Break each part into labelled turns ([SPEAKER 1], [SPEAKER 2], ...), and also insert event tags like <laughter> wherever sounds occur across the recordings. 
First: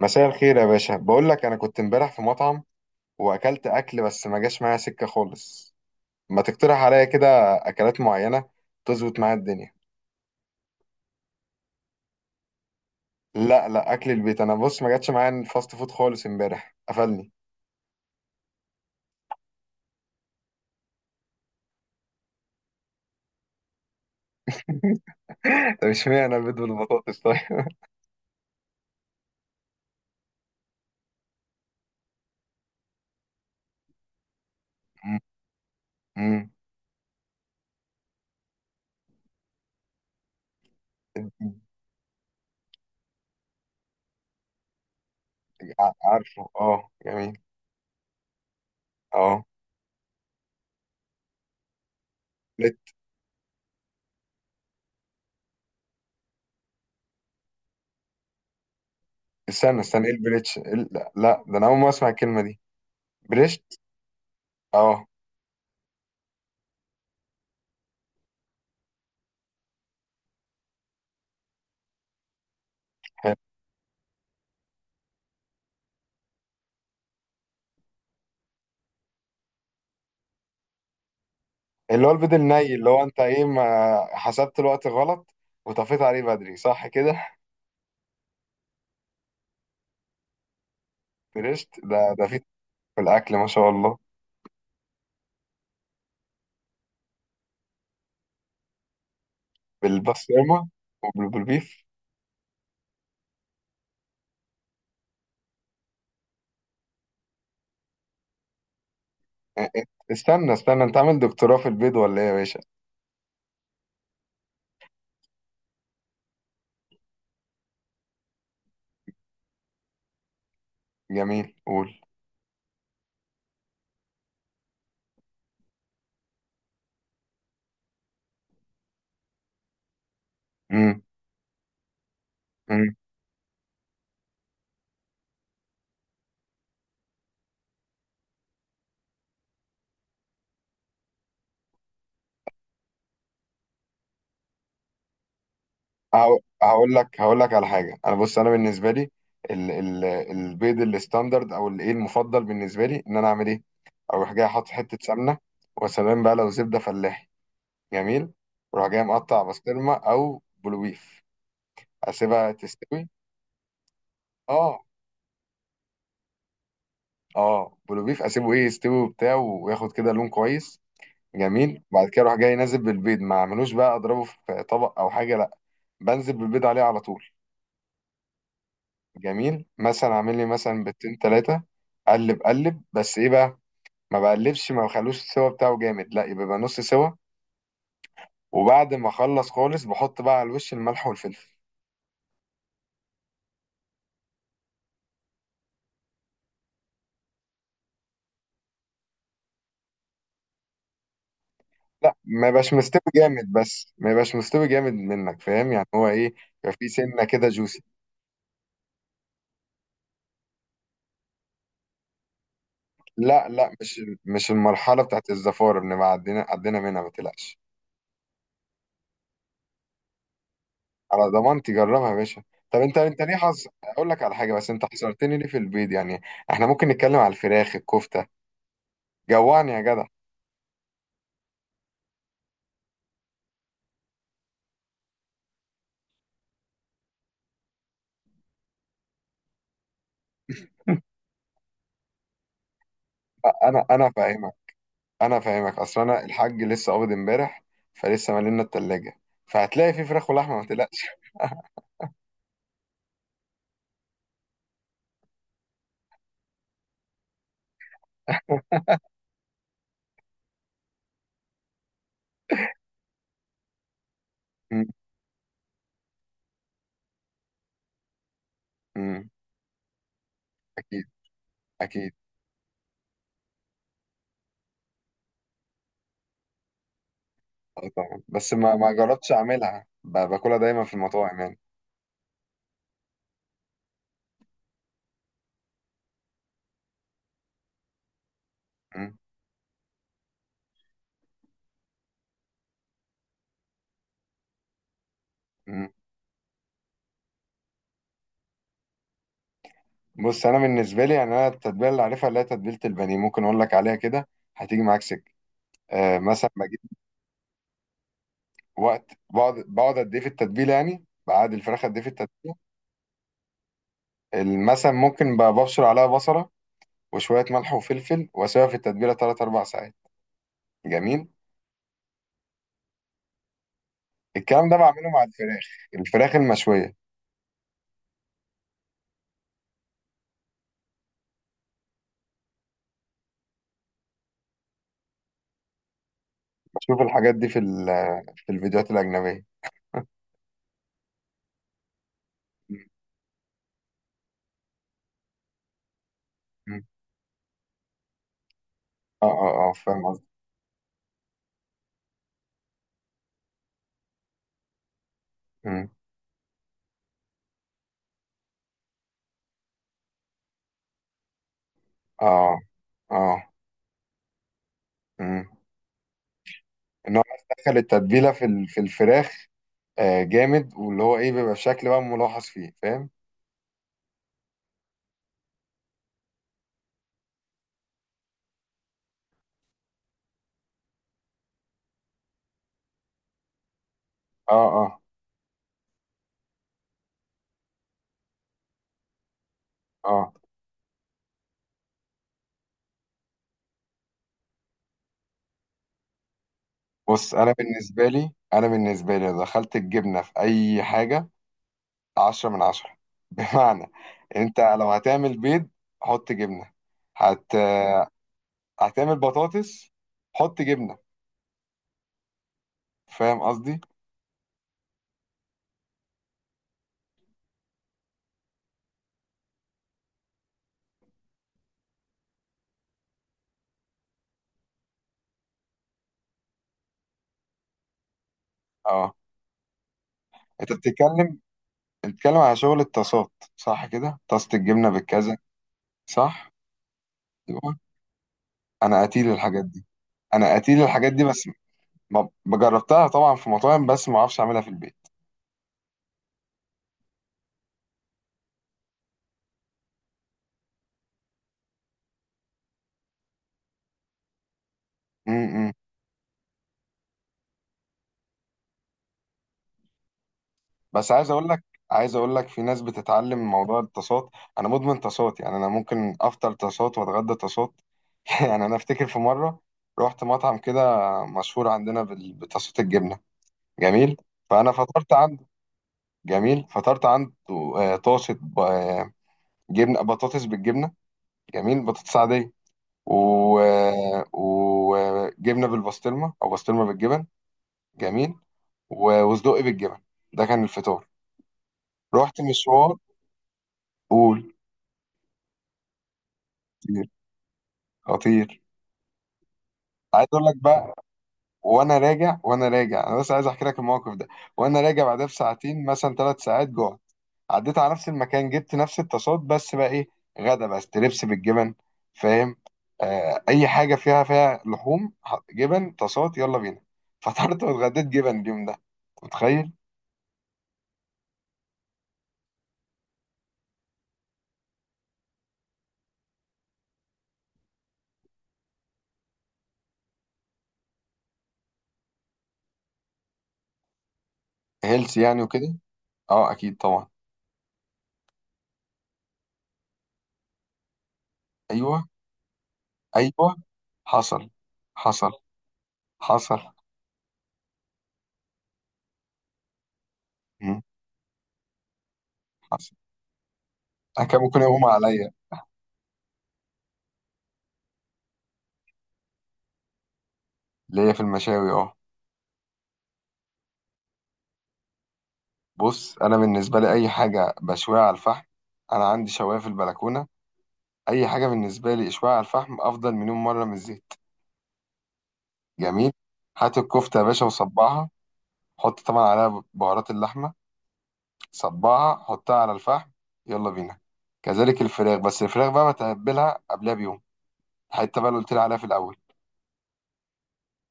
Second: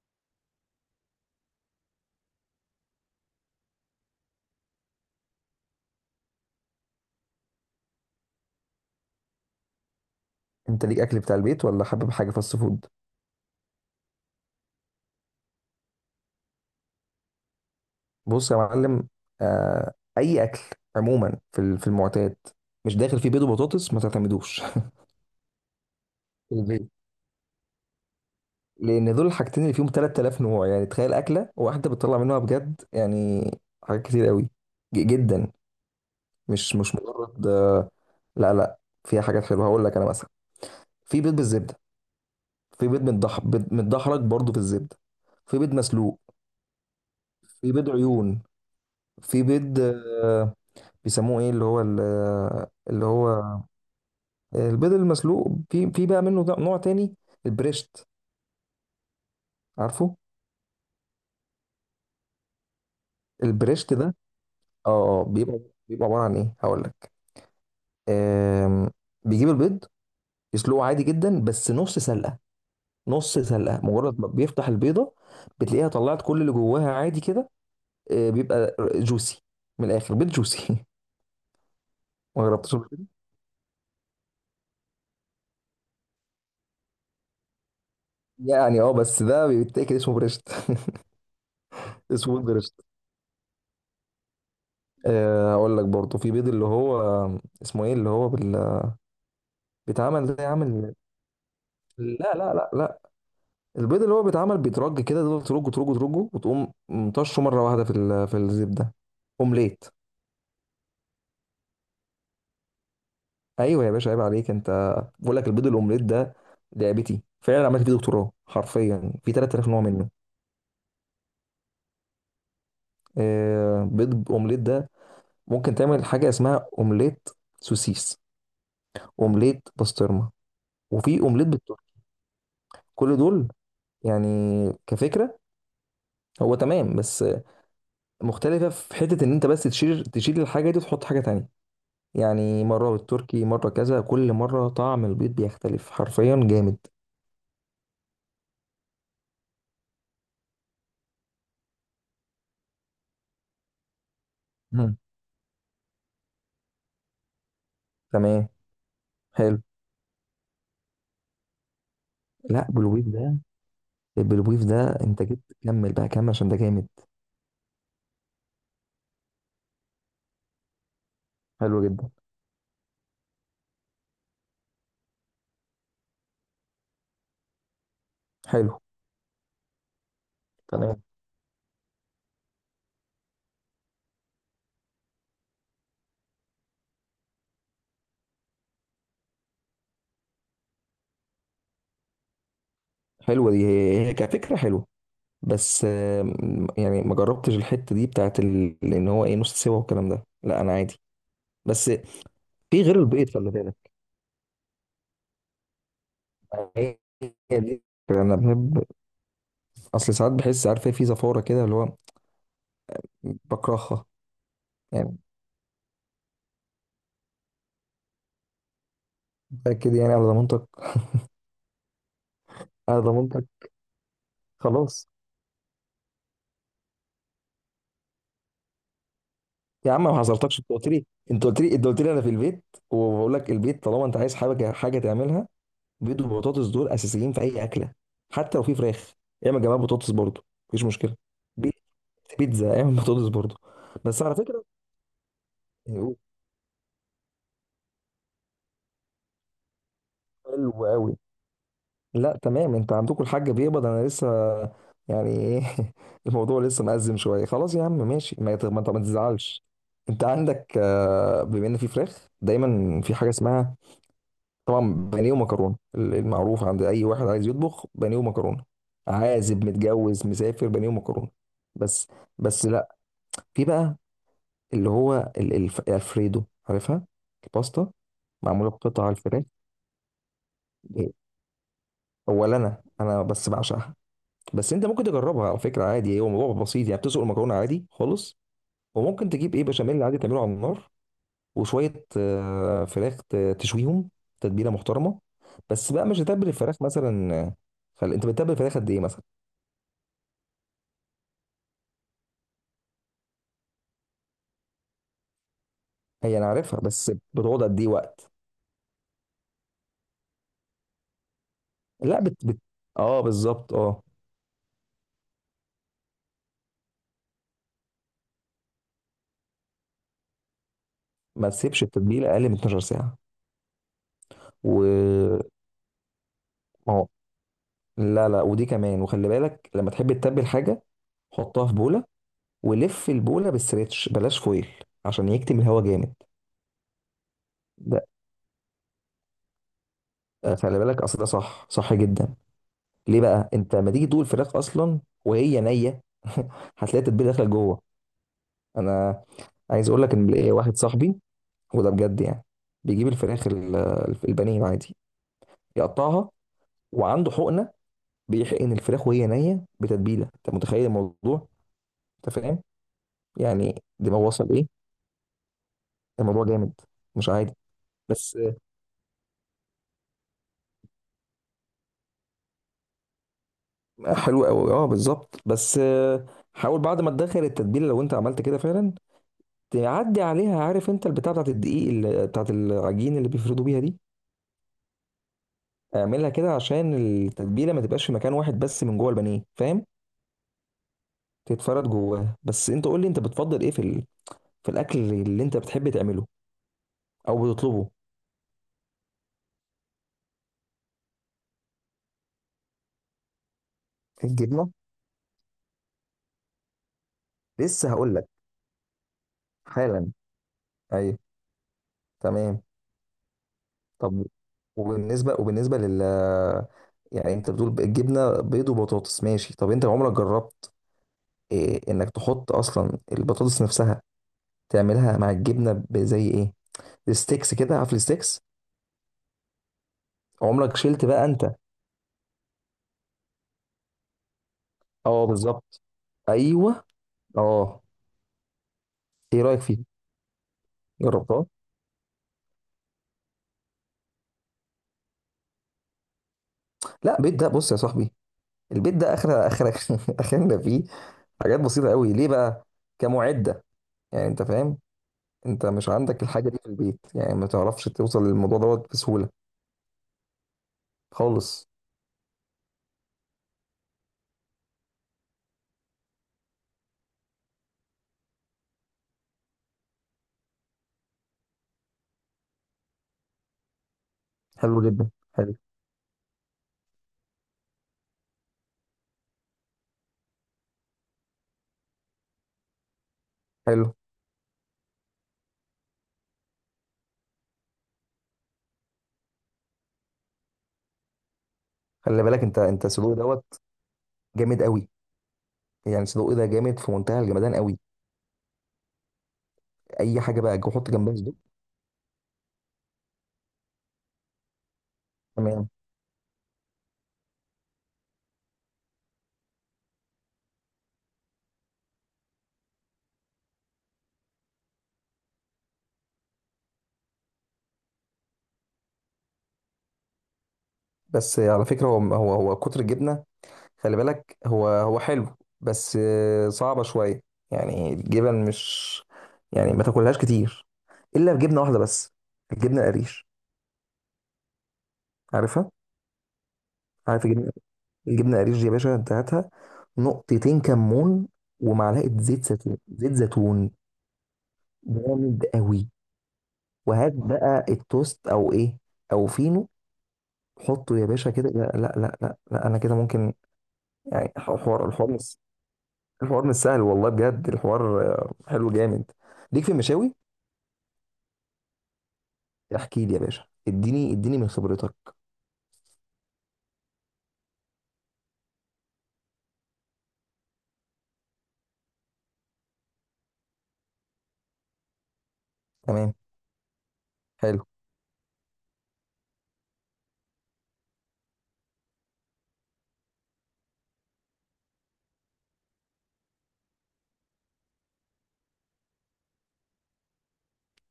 [SPEAKER 1] مساء الخير يا باشا، بقول لك انا كنت امبارح في مطعم واكلت اكل، بس ما جاش معايا سكه خالص. ما تقترح عليا كده اكلات معينه تظبط معايا الدنيا.
[SPEAKER 2] انت ليك اكل بتاع البيت ولا حابب حاجه فاست فود؟
[SPEAKER 1] لا لا، اكل البيت. انا بص ما جاتش معايا الفاست فود خالص، امبارح قفلني.
[SPEAKER 2] بص يا معلم. اي اكل عموما في المعتاد مش داخل فيه بيض وبطاطس، ما تعتمدوش <laughs>
[SPEAKER 1] <laughs> طب اشمعنى البيض
[SPEAKER 2] في البيت،
[SPEAKER 1] بالبطاطس طيب؟
[SPEAKER 2] لان دول الحاجتين اللي فيهم 3000 نوع. يعني تخيل اكله واحده بتطلع منها بجد، يعني حاجات كتير قوي،
[SPEAKER 1] م-
[SPEAKER 2] جدا.
[SPEAKER 1] م.
[SPEAKER 2] مش مجرد لا لا، فيها حاجات حلوه. هقول لك انا مثلا، في بيض بالزبده، في بيض متضح، بيض متدحرج برضه في الزبده، في بيض مسلوق،
[SPEAKER 1] عارفه، اه جميل.
[SPEAKER 2] في بيض عيون، في
[SPEAKER 1] اه،
[SPEAKER 2] بيض، آه، بيسموه ايه، اللي هو
[SPEAKER 1] بلت-
[SPEAKER 2] اللي هو البيض المسلوق. في في بقى منه نوع تاني، البريشت.
[SPEAKER 1] استنى استنى ايه
[SPEAKER 2] عارفه؟
[SPEAKER 1] البليتش؟ إيه لا لا، ده انا اول ما اسمع الكلمه دي. بليشت.
[SPEAKER 2] البريشت ده
[SPEAKER 1] اه.
[SPEAKER 2] اه اه بيبقى بيبقى عباره عن ايه؟ هقول لك. آم، بيجيب البيض، يسلقه عادي جدا بس نص سلقه. نص سلقه مجرد ما بيفتح البيضه بتلاقيها طلعت كل اللي جواها عادي كده. بيبقى جوسي. من الاخر بيض جوسي.
[SPEAKER 1] اللي هو البيض
[SPEAKER 2] <laughs> ما
[SPEAKER 1] الني،
[SPEAKER 2] جربتش قبل
[SPEAKER 1] اللي هو
[SPEAKER 2] كده؟
[SPEAKER 1] انت ايه، ما حسبت الوقت غلط وطفيت عليه بدري، صح كده؟
[SPEAKER 2] يعني اه، بس ده بيتاكل، اسمه بريشت.
[SPEAKER 1] <laughs> فرشت،
[SPEAKER 2] <laughs>
[SPEAKER 1] ده في
[SPEAKER 2] اسمه بريشت.
[SPEAKER 1] في الاكل ما شاء الله.
[SPEAKER 2] اقول لك برضو، في بيض اللي هو اسمه ايه، اللي هو بيتعمل زي
[SPEAKER 1] بالبسطرمه
[SPEAKER 2] عامل.
[SPEAKER 1] وبالبيف.
[SPEAKER 2] لا لا لا لا، البيض اللي هو بيتعمل بيترج كده. تفضل ترجه ترجه ترجه، وتقوم مطشه مره واحده في في الزبده.
[SPEAKER 1] اه،
[SPEAKER 2] اومليت.
[SPEAKER 1] اه. استنى استنى، انت عامل دكتوراه في البيض ولا ايه يا باشا؟
[SPEAKER 2] ايوه يا باشا، عيب عليك. انت بقول لك البيض الاومليت ده لعبتي. فعلا عملت فيه دكتوراه، حرفيا في 3000 نوع منه.
[SPEAKER 1] جميل، قول.
[SPEAKER 2] بيض اومليت ده ممكن تعمل حاجه اسمها اومليت سوسيس، اومليت بسطرمه،
[SPEAKER 1] امم.
[SPEAKER 2] وفي اومليت بالتركي.
[SPEAKER 1] امم.
[SPEAKER 2] كل دول يعني كفكره هو تمام، بس مختلفة في حتة إن أنت بس تشيل الحاجة دي وتحط حاجة تانية. يعني مرة بالتركي، مرة كذا. كل مرة طعم البيض بيختلف، حرفيا جامد.
[SPEAKER 1] هقول لك على حاجه. انا بص، انا بالنسبه لي ال ال البيض الستاندرد او الايه المفضل بالنسبه لي، ان انا اعمل ايه؟ اروح جاي احط
[SPEAKER 2] مم.
[SPEAKER 1] حته سمنه، وسلام بقى، لو زبده فلاحي جميل.
[SPEAKER 2] تمام،
[SPEAKER 1] وراح جاي مقطع
[SPEAKER 2] حلو.
[SPEAKER 1] بسطرمه او بلوبيف، اسيبها
[SPEAKER 2] لا،
[SPEAKER 1] تستوي.
[SPEAKER 2] بالبيض ده، بالبيض
[SPEAKER 1] اه،
[SPEAKER 2] ده أنت جبت كمل بقى، كمل عشان ده جامد.
[SPEAKER 1] اه بلوبيف، اسيبه ايه يستوي وبتاع وياخد كده لون كويس،
[SPEAKER 2] حلو
[SPEAKER 1] جميل. وبعد
[SPEAKER 2] جدا،
[SPEAKER 1] كده اروح جاي نازل بالبيض، ما اعملوش بقى اضربه في طبق او حاجه، لا، بنزل بالبيض عليه على طول.
[SPEAKER 2] حلو.
[SPEAKER 1] جميل، مثلا اعمل لي مثلا
[SPEAKER 2] تمام.
[SPEAKER 1] بيضتين ثلاثه، قلب قلب بس ايه بقى، ما بقلبش، ما بخلوش السوا بتاعه جامد، لا يبقى، بقى نص سوا. وبعد ما اخلص خالص بحط بقى على الوش الملح والفلفل.
[SPEAKER 2] حلوة دي، هي كفكرة حلوة بس. يعني ما جربتش الحتة دي بتاعت إن هو إيه، نص سوا والكلام ده. لا أنا عادي. بس
[SPEAKER 1] لا ما يبقاش
[SPEAKER 2] في
[SPEAKER 1] مستوي
[SPEAKER 2] غير البيض، خلي
[SPEAKER 1] جامد،
[SPEAKER 2] بالك.
[SPEAKER 1] بس ما يبقاش مستوي جامد، منك فاهم؟ يعني هو ايه، يبقى في
[SPEAKER 2] هي
[SPEAKER 1] سنه
[SPEAKER 2] دي
[SPEAKER 1] كده جوسي.
[SPEAKER 2] الفكرة. أنا بحب، اصل ساعات بحس عارف إيه، في زفاره كده اللي هو
[SPEAKER 1] لا لا، مش
[SPEAKER 2] بكرهها
[SPEAKER 1] مش المرحله
[SPEAKER 2] يعني.
[SPEAKER 1] بتاعت الزفاره، بنبقى عدينا عدينا منها، ما تقلقش.
[SPEAKER 2] متاكد يعني؟ على ضمانتك؟
[SPEAKER 1] على ضمانتي، جربها يا باشا. طب انت
[SPEAKER 2] على
[SPEAKER 1] انت ليه
[SPEAKER 2] ضمانتك،
[SPEAKER 1] حظ، اقول لك على حاجه، بس انت
[SPEAKER 2] خلاص.
[SPEAKER 1] حصرتني ليه في البيض يعني؟ احنا ممكن نتكلم على الفراخ، الكفته، جوعني يا
[SPEAKER 2] يا عم،
[SPEAKER 1] جدع.
[SPEAKER 2] ما حذرتكش؟ انت قلت لي، انا في البيت. وبقول لك البيت، طالما انت عايز حاجه، حاجه تعملها، بيض وبطاطس دول اساسيين في اي اكله. حتى لو في فراخ، اعمل جنبها بطاطس برضه، مفيش مشكله. بي- بيتزا اعمل بطاطس برضه.
[SPEAKER 1] لا، انا انا
[SPEAKER 2] بس على
[SPEAKER 1] فاهمك
[SPEAKER 2] فكره.
[SPEAKER 1] انا فاهمك اصل
[SPEAKER 2] حلو
[SPEAKER 1] انا الحاج لسه قابض امبارح، فلسه مالنا التلاجه، فهتلاقي في فراخ ولحمه ما تقلقش.
[SPEAKER 2] قوي. لا تمام، انت عندكم الحاج بيقبض، انا لسه. يعني ايه؟ <laughs> الموضوع لسه مأزم شويه. خلاص يا عم، ماشي، ما انت ما تزعلش. انت عندك، بما ان في فراخ، دايما في حاجه اسمها،
[SPEAKER 1] م-
[SPEAKER 2] طبعا، بانيه ومكرونه. المعروف عند اي واحد عايز يطبخ بانيه ومكرونه.
[SPEAKER 1] م-
[SPEAKER 2] عازب، متجوز، مسافر، بانيه
[SPEAKER 1] اكيد،
[SPEAKER 2] ومكرونه. بس
[SPEAKER 1] اكيد.
[SPEAKER 2] بس لا، في بقى اللي هو الفريدو. عارفها؟
[SPEAKER 1] اه
[SPEAKER 2] الباستا،
[SPEAKER 1] طبعا، بس
[SPEAKER 2] معموله
[SPEAKER 1] ما
[SPEAKER 2] بقطع
[SPEAKER 1] جربتش
[SPEAKER 2] الفراخ.
[SPEAKER 1] اعملها، باكلها دايما في
[SPEAKER 2] إيه،
[SPEAKER 1] المطاعم يعني.
[SPEAKER 2] اولا انا بس بعشقها. بس انت ممكن تجربها على فكره عادي، هو موضوع بسيط. يعني بتسلق المكرونه عادي خالص،
[SPEAKER 1] مم.
[SPEAKER 2] وممكن تجيب ايه، بشاميل عادي تعمله على النار، وشويه فراخ تشويهم، تتبيله محترمه.
[SPEAKER 1] مم.
[SPEAKER 2] بس بقى مش هتتبل الفراخ مثلا؟ انت بتتبل الفراخ قد ايه مثلا؟
[SPEAKER 1] بص انا بالنسبه لي يعني، انا التتبيله اللي عارفها اللي هي تتبيله البانيه، ممكن اقول لك عليها كده، هتيجي معاك سكه. آه
[SPEAKER 2] هي انا
[SPEAKER 1] مثلا بجيب،
[SPEAKER 2] عارفها، بس بتقعد قد ايه وقت؟
[SPEAKER 1] وقت بقعد قد ايه في التتبيله؟ يعني بعد الفراخ قد ايه في
[SPEAKER 2] لا
[SPEAKER 1] التتبيله؟
[SPEAKER 2] اه بالظبط، اه.
[SPEAKER 1] مثلا ممكن، ببشر عليها بصله وشويه ملح وفلفل، واسيبها في التتبيله 3 4 ساعات. جميل.
[SPEAKER 2] ما تسيبش التتبيله اقل من 12 ساعه.
[SPEAKER 1] الكلام ده بعمله مع
[SPEAKER 2] و
[SPEAKER 1] الفراخ، الفراخ
[SPEAKER 2] ما
[SPEAKER 1] المشويه.
[SPEAKER 2] هو. لا لا، ودي كمان، وخلي بالك لما تحب تتبل حاجه، حطها في بوله، ولف البوله بالستريتش، بلاش فويل، عشان يكتم الهواء جامد
[SPEAKER 1] بشوف الحاجات دي
[SPEAKER 2] ده.
[SPEAKER 1] في الفيديوهات الاجنبيه.
[SPEAKER 2] خلي بالك، اصل ده صح صح جدا.
[SPEAKER 1] مم.
[SPEAKER 2] ليه بقى؟ انت لما تيجي تدوق الفراخ اصلا وهي نيه <laughs>
[SPEAKER 1] مم.
[SPEAKER 2] هتلاقي التتبيله داخله جوه. انا
[SPEAKER 1] اه اه اه،
[SPEAKER 2] عايز اقول
[SPEAKER 1] فاهم
[SPEAKER 2] لك ان ليا واحد صاحبي، وده بجد يعني، بيجيب الفراخ البانيه العادي،
[SPEAKER 1] قصدي.
[SPEAKER 2] يقطعها، وعنده حقنه، بيحقن الفراخ وهي نيه بتتبيله. انت متخيل الموضوع؟ انت
[SPEAKER 1] اه
[SPEAKER 2] فاهم
[SPEAKER 1] اه.
[SPEAKER 2] يعني دماغه وصل ايه؟
[SPEAKER 1] امم.
[SPEAKER 2] الموضوع جامد،
[SPEAKER 1] ان هو
[SPEAKER 2] مش
[SPEAKER 1] بس
[SPEAKER 2] عادي.
[SPEAKER 1] دخل التتبيله
[SPEAKER 2] بس
[SPEAKER 1] في الفراخ. آه جامد، واللي هو ايه، بيبقى الشكل بقى ملاحظ فيه، فاهم؟
[SPEAKER 2] حلو قوي، اه بالظبط. بس حاول بعد ما تدخل التتبيله، لو انت عملت كده فعلا، تعدي عليها، عارف انت البتاع بتاعت الدقيق، اللي بتاعت العجين، اللي بيفردوا بيها دي،
[SPEAKER 1] اه اه
[SPEAKER 2] اعملها كده عشان التتبيله ما تبقاش في مكان واحد بس من جوه البانيه، فاهم؟
[SPEAKER 1] اه.
[SPEAKER 2] تتفرد جواها. بس انت قول لي، انت بتفضل ايه في في الاكل اللي انت بتحب تعمله
[SPEAKER 1] بص،
[SPEAKER 2] او
[SPEAKER 1] انا
[SPEAKER 2] بتطلبه؟
[SPEAKER 1] بالنسبه لي انا بالنسبه لي لو دخلت الجبنه في اي حاجه، عشرة من عشرة. <laughs> بمعنى، انت
[SPEAKER 2] الجبنه.
[SPEAKER 1] لو هتعمل بيض حط جبنه، هت
[SPEAKER 2] لسه هقول لك،
[SPEAKER 1] هتعمل بطاطس
[SPEAKER 2] حالا.
[SPEAKER 1] حط جبنه،
[SPEAKER 2] ايوه تمام.
[SPEAKER 1] فاهم قصدي؟
[SPEAKER 2] طب وبالنسبه، يعني انت بتقول الجبنه بيض وبطاطس، ماشي. طب انت عمرك جربت إيه، انك تحط اصلا البطاطس نفسها، تعملها مع الجبنه، زي ايه، الستيكس كده، عارف الستيكس؟
[SPEAKER 1] اه، انت
[SPEAKER 2] عمرك شلت بقى
[SPEAKER 1] بتتكلم،
[SPEAKER 2] انت؟
[SPEAKER 1] بتتكلم على شغل الطاسات، صح كده؟ طاسه الجبنه
[SPEAKER 2] اه
[SPEAKER 1] بالكذا،
[SPEAKER 2] بالظبط.
[SPEAKER 1] صح.
[SPEAKER 2] ايوه
[SPEAKER 1] أيوه.
[SPEAKER 2] اه.
[SPEAKER 1] انا قتيل
[SPEAKER 2] ايه رايك
[SPEAKER 1] الحاجات دي،
[SPEAKER 2] فيه؟
[SPEAKER 1] انا قتيل الحاجات دي
[SPEAKER 2] جربتها؟
[SPEAKER 1] بس ما جربتها، طبعا في مطاعم، بس ما اعرفش اعملها في البيت.
[SPEAKER 2] لا البيت ده، بص يا صاحبي، البيت ده اخر اخر <laughs> اخرنا فيه حاجات بسيطه قوي. ليه بقى؟ كمعده يعني، انت فاهم؟ انت
[SPEAKER 1] امم.
[SPEAKER 2] مش عندك الحاجه دي في البيت، يعني ما تعرفش توصل للموضوع دوت بسهوله
[SPEAKER 1] بس عايز اقول لك
[SPEAKER 2] خالص.
[SPEAKER 1] عايز اقول لك في ناس بتتعلم موضوع الطاسات، انا مدمن طاسات، يعني انا ممكن افطر طاسات واتغدى طاسات. <laughs> يعني انا افتكر في مره رحت مطعم كده، مشهور عندنا بطاسات الجبنه. جميل، فانا
[SPEAKER 2] حلو جدا،
[SPEAKER 1] فطرت عنده.
[SPEAKER 2] حلو.
[SPEAKER 1] جميل، فطرت عنده. آه، طاسه جبنه، بطاطس بالجبنه، جميل، بطاطس عاديه، و...
[SPEAKER 2] حلو،
[SPEAKER 1] وجبنه بالبسطرمه، او بسطرمه بالجبن، جميل، وصدق بالجبن. ده كان الفطار.
[SPEAKER 2] خلي بالك.
[SPEAKER 1] رحت
[SPEAKER 2] انت
[SPEAKER 1] مشوار،
[SPEAKER 2] سلوق دوت.
[SPEAKER 1] قول.
[SPEAKER 2] جامد قوي يعني، سلوق ده جامد، في
[SPEAKER 1] خطير،
[SPEAKER 2] منتهى الجمدان قوي.
[SPEAKER 1] خطير.
[SPEAKER 2] اي
[SPEAKER 1] عايز
[SPEAKER 2] حاجه
[SPEAKER 1] اقول لك
[SPEAKER 2] بقى حط
[SPEAKER 1] بقى،
[SPEAKER 2] جنبها صدوق.
[SPEAKER 1] وانا راجع انا بس عايز احكي لك الموقف ده. وانا راجع بعدها
[SPEAKER 2] تمام.
[SPEAKER 1] بساعتين مثلا، ثلاث ساعات، جوع، عديت على نفس المكان، جبت نفس الطاسات، بس بقى ايه، غدا بقى ستريبس بالجبن، فاهم؟ آه اي حاجه فيها لحوم، جبن، طاسات، يلا بينا. فطرت واتغديت جبن اليوم ده، متخيل؟
[SPEAKER 2] بس على فكره، هو هو كتر الجبنه، خلي بالك. هو حلو، بس صعبه شويه. يعني الجبن مش، يعني ما تاكلهاش كتير، الا بجبنه واحده بس، الجبنه القريش.
[SPEAKER 1] هيلث يعني
[SPEAKER 2] عارفها؟
[SPEAKER 1] وكده. اه اكيد طبعا.
[SPEAKER 2] عارف الجبنه، الجبنه القريش دي؟ يا باشا انت هاتها، نقطتين كمون،
[SPEAKER 1] ايوه
[SPEAKER 2] ومعلقه زيت زيتون، زيت
[SPEAKER 1] ايوه،
[SPEAKER 2] زيتون.
[SPEAKER 1] حصل حصل
[SPEAKER 2] جامد قوي.
[SPEAKER 1] حصل.
[SPEAKER 2] وهات بقى التوست او ايه، او فينو،
[SPEAKER 1] مم.
[SPEAKER 2] حطه يا باشا كده. لا لا لا لا, لا انا
[SPEAKER 1] حصل.
[SPEAKER 2] كده ممكن.
[SPEAKER 1] انا
[SPEAKER 2] يعني
[SPEAKER 1] كان ممكن يقوم
[SPEAKER 2] الحوار، الحوار
[SPEAKER 1] عليا.
[SPEAKER 2] مش، الحوار مش سهل والله بجد. الحوار حلو جامد. ليك في المشاوي؟
[SPEAKER 1] اللي هي في المشاوي، اه.
[SPEAKER 2] احكي لي يا باشا، اديني اديني من خبرتك.
[SPEAKER 1] بص انا بالنسبه لي، اي حاجه بشويها على الفحم، انا عندي شوايه في البلكونه، اي حاجه بالنسبه لي اشويها على الفحم افضل مليون مره من الزيت. جميل،
[SPEAKER 2] تمام،
[SPEAKER 1] هات الكفته يا باشا
[SPEAKER 2] حلو.
[SPEAKER 1] وصبعها، حط طبعا عليها بهارات اللحمه، صبعها حطها على الفحم، يلا بينا. كذلك الفراخ، بس الفراخ بقى بتبلها قبلها بيوم، الحته بقى اللي قلت لي عليها في الاول،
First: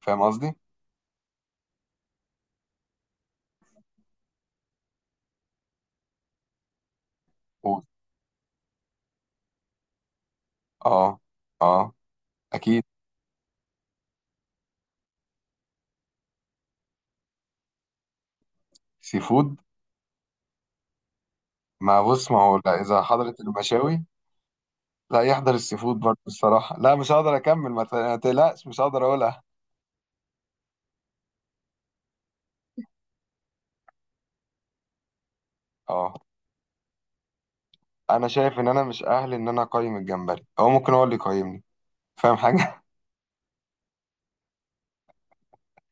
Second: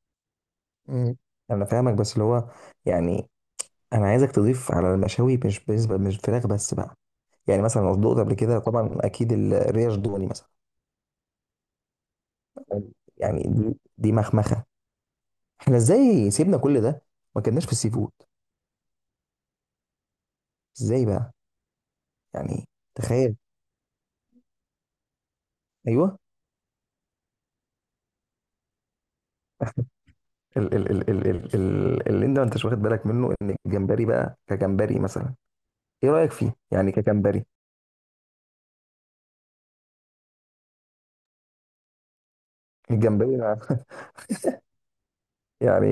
[SPEAKER 1] فاهم قصدي؟
[SPEAKER 2] مم. انا فاهمك، بس اللي هو يعني، انا عايزك تضيف على المشاوي، مش بالنسبه مش فراخ بس بقى. يعني
[SPEAKER 1] و...
[SPEAKER 2] مثلا لو دقت قبل كده طبعا، اكيد الريش دوني مثلا.
[SPEAKER 1] اه اه اكيد.
[SPEAKER 2] يعني دي مخمخه. احنا ازاي سيبنا كل ده؟ ما كناش في السي فود.
[SPEAKER 1] سي فود.
[SPEAKER 2] ازاي بقى؟
[SPEAKER 1] ما بص، ما هو
[SPEAKER 2] يعني
[SPEAKER 1] لا، اذا
[SPEAKER 2] تخيل.
[SPEAKER 1] حضرت المشاوي لا يحضر السي فود برضه
[SPEAKER 2] ايوه
[SPEAKER 1] الصراحه، لا مش هقدر اكمل، ما تقلقش، مش هقدر اقولها.
[SPEAKER 2] ال ال ال ال ال ال اللي انت ما انتش واخد بالك منه، ان الجمبري بقى كجمبري مثلا، ايه
[SPEAKER 1] اه.
[SPEAKER 2] رأيك فيه يعني كجمبري؟
[SPEAKER 1] انا شايف ان انا مش اهل ان انا اقيم الجمبري، هو ممكن هو اللي يقيمني، فاهم حاجه؟
[SPEAKER 2] الجمبري <laughs> يعني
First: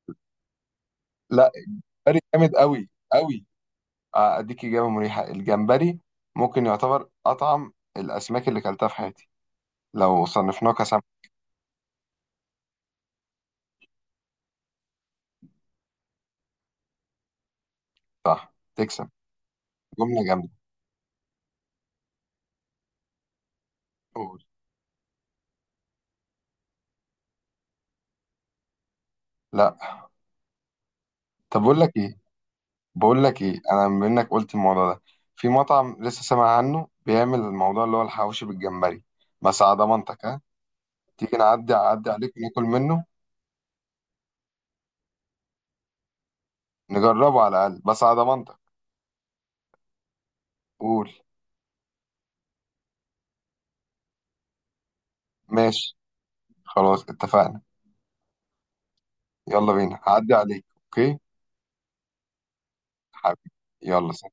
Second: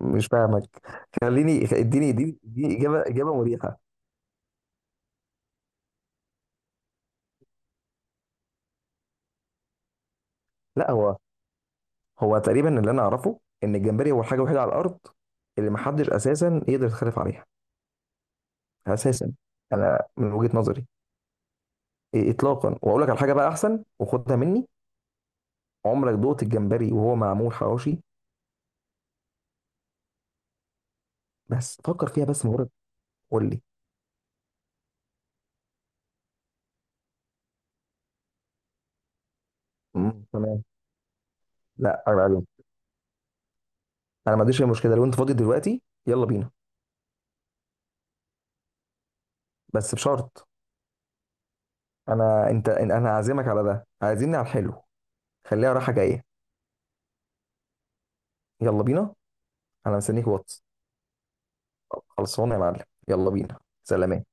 [SPEAKER 2] مش فاهمك.
[SPEAKER 1] <laughs> لا،
[SPEAKER 2] اديني
[SPEAKER 1] الجمبري
[SPEAKER 2] اديني
[SPEAKER 1] جامد،
[SPEAKER 2] اديني
[SPEAKER 1] قوي
[SPEAKER 2] اجابه اجابه
[SPEAKER 1] قوي.
[SPEAKER 2] مريحه.
[SPEAKER 1] آه، اديك اجابه مريحه، الجمبري ممكن يعتبر اطعم الاسماك اللي كلتها في حياتي، لو صنفناه
[SPEAKER 2] لا
[SPEAKER 1] كسمك.
[SPEAKER 2] هو، تقريبا اللي انا اعرفه، ان الجمبري هو الحاجه الوحيده على الارض اللي ما حدش اساسا يقدر يتخلف عليها
[SPEAKER 1] صح تكسب،
[SPEAKER 2] اساسا، انا
[SPEAKER 1] جمله
[SPEAKER 2] من
[SPEAKER 1] جامده،
[SPEAKER 2] وجهة نظري. إيه، اطلاقا. واقول لك على حاجه بقى، احسن وخدها
[SPEAKER 1] قول.
[SPEAKER 2] مني. عمرك دوقت الجمبري وهو معمول حواوشي؟
[SPEAKER 1] لا، طب بقول
[SPEAKER 2] بس
[SPEAKER 1] لك
[SPEAKER 2] فكر
[SPEAKER 1] ايه
[SPEAKER 2] فيها، بس مجرد.
[SPEAKER 1] بقول لك
[SPEAKER 2] قول
[SPEAKER 1] ايه
[SPEAKER 2] لي.
[SPEAKER 1] انا بما انك قلت الموضوع ده، في مطعم لسه سامع عنه بيعمل الموضوع، اللي هو الحواوشي بالجمبري، بس على
[SPEAKER 2] مم،
[SPEAKER 1] ضمانتك ها،
[SPEAKER 2] تمام.
[SPEAKER 1] تيجي نعدي،
[SPEAKER 2] لا
[SPEAKER 1] اعدي عليك وناكل منه.
[SPEAKER 2] انا ما عنديش اي مشكله، لو انت فاضي دلوقتي يلا بينا.
[SPEAKER 1] نجربه على الاقل، بس على ضمانتك،
[SPEAKER 2] بس بشرط،
[SPEAKER 1] قول.
[SPEAKER 2] انا هعزمك على ده، عايزيني على الحلو، خليها راحه
[SPEAKER 1] ماشي،
[SPEAKER 2] جايه.
[SPEAKER 1] خلاص اتفقنا.
[SPEAKER 2] يلا بينا.
[SPEAKER 1] يلا
[SPEAKER 2] انا
[SPEAKER 1] بينا،
[SPEAKER 2] مستنيك
[SPEAKER 1] هعدي عليك،
[SPEAKER 2] واتس.
[SPEAKER 1] اوكي
[SPEAKER 2] خلصانه يا معلم، يلا
[SPEAKER 1] حبيبي،
[SPEAKER 2] بينا.
[SPEAKER 1] يلا.
[SPEAKER 2] سلام.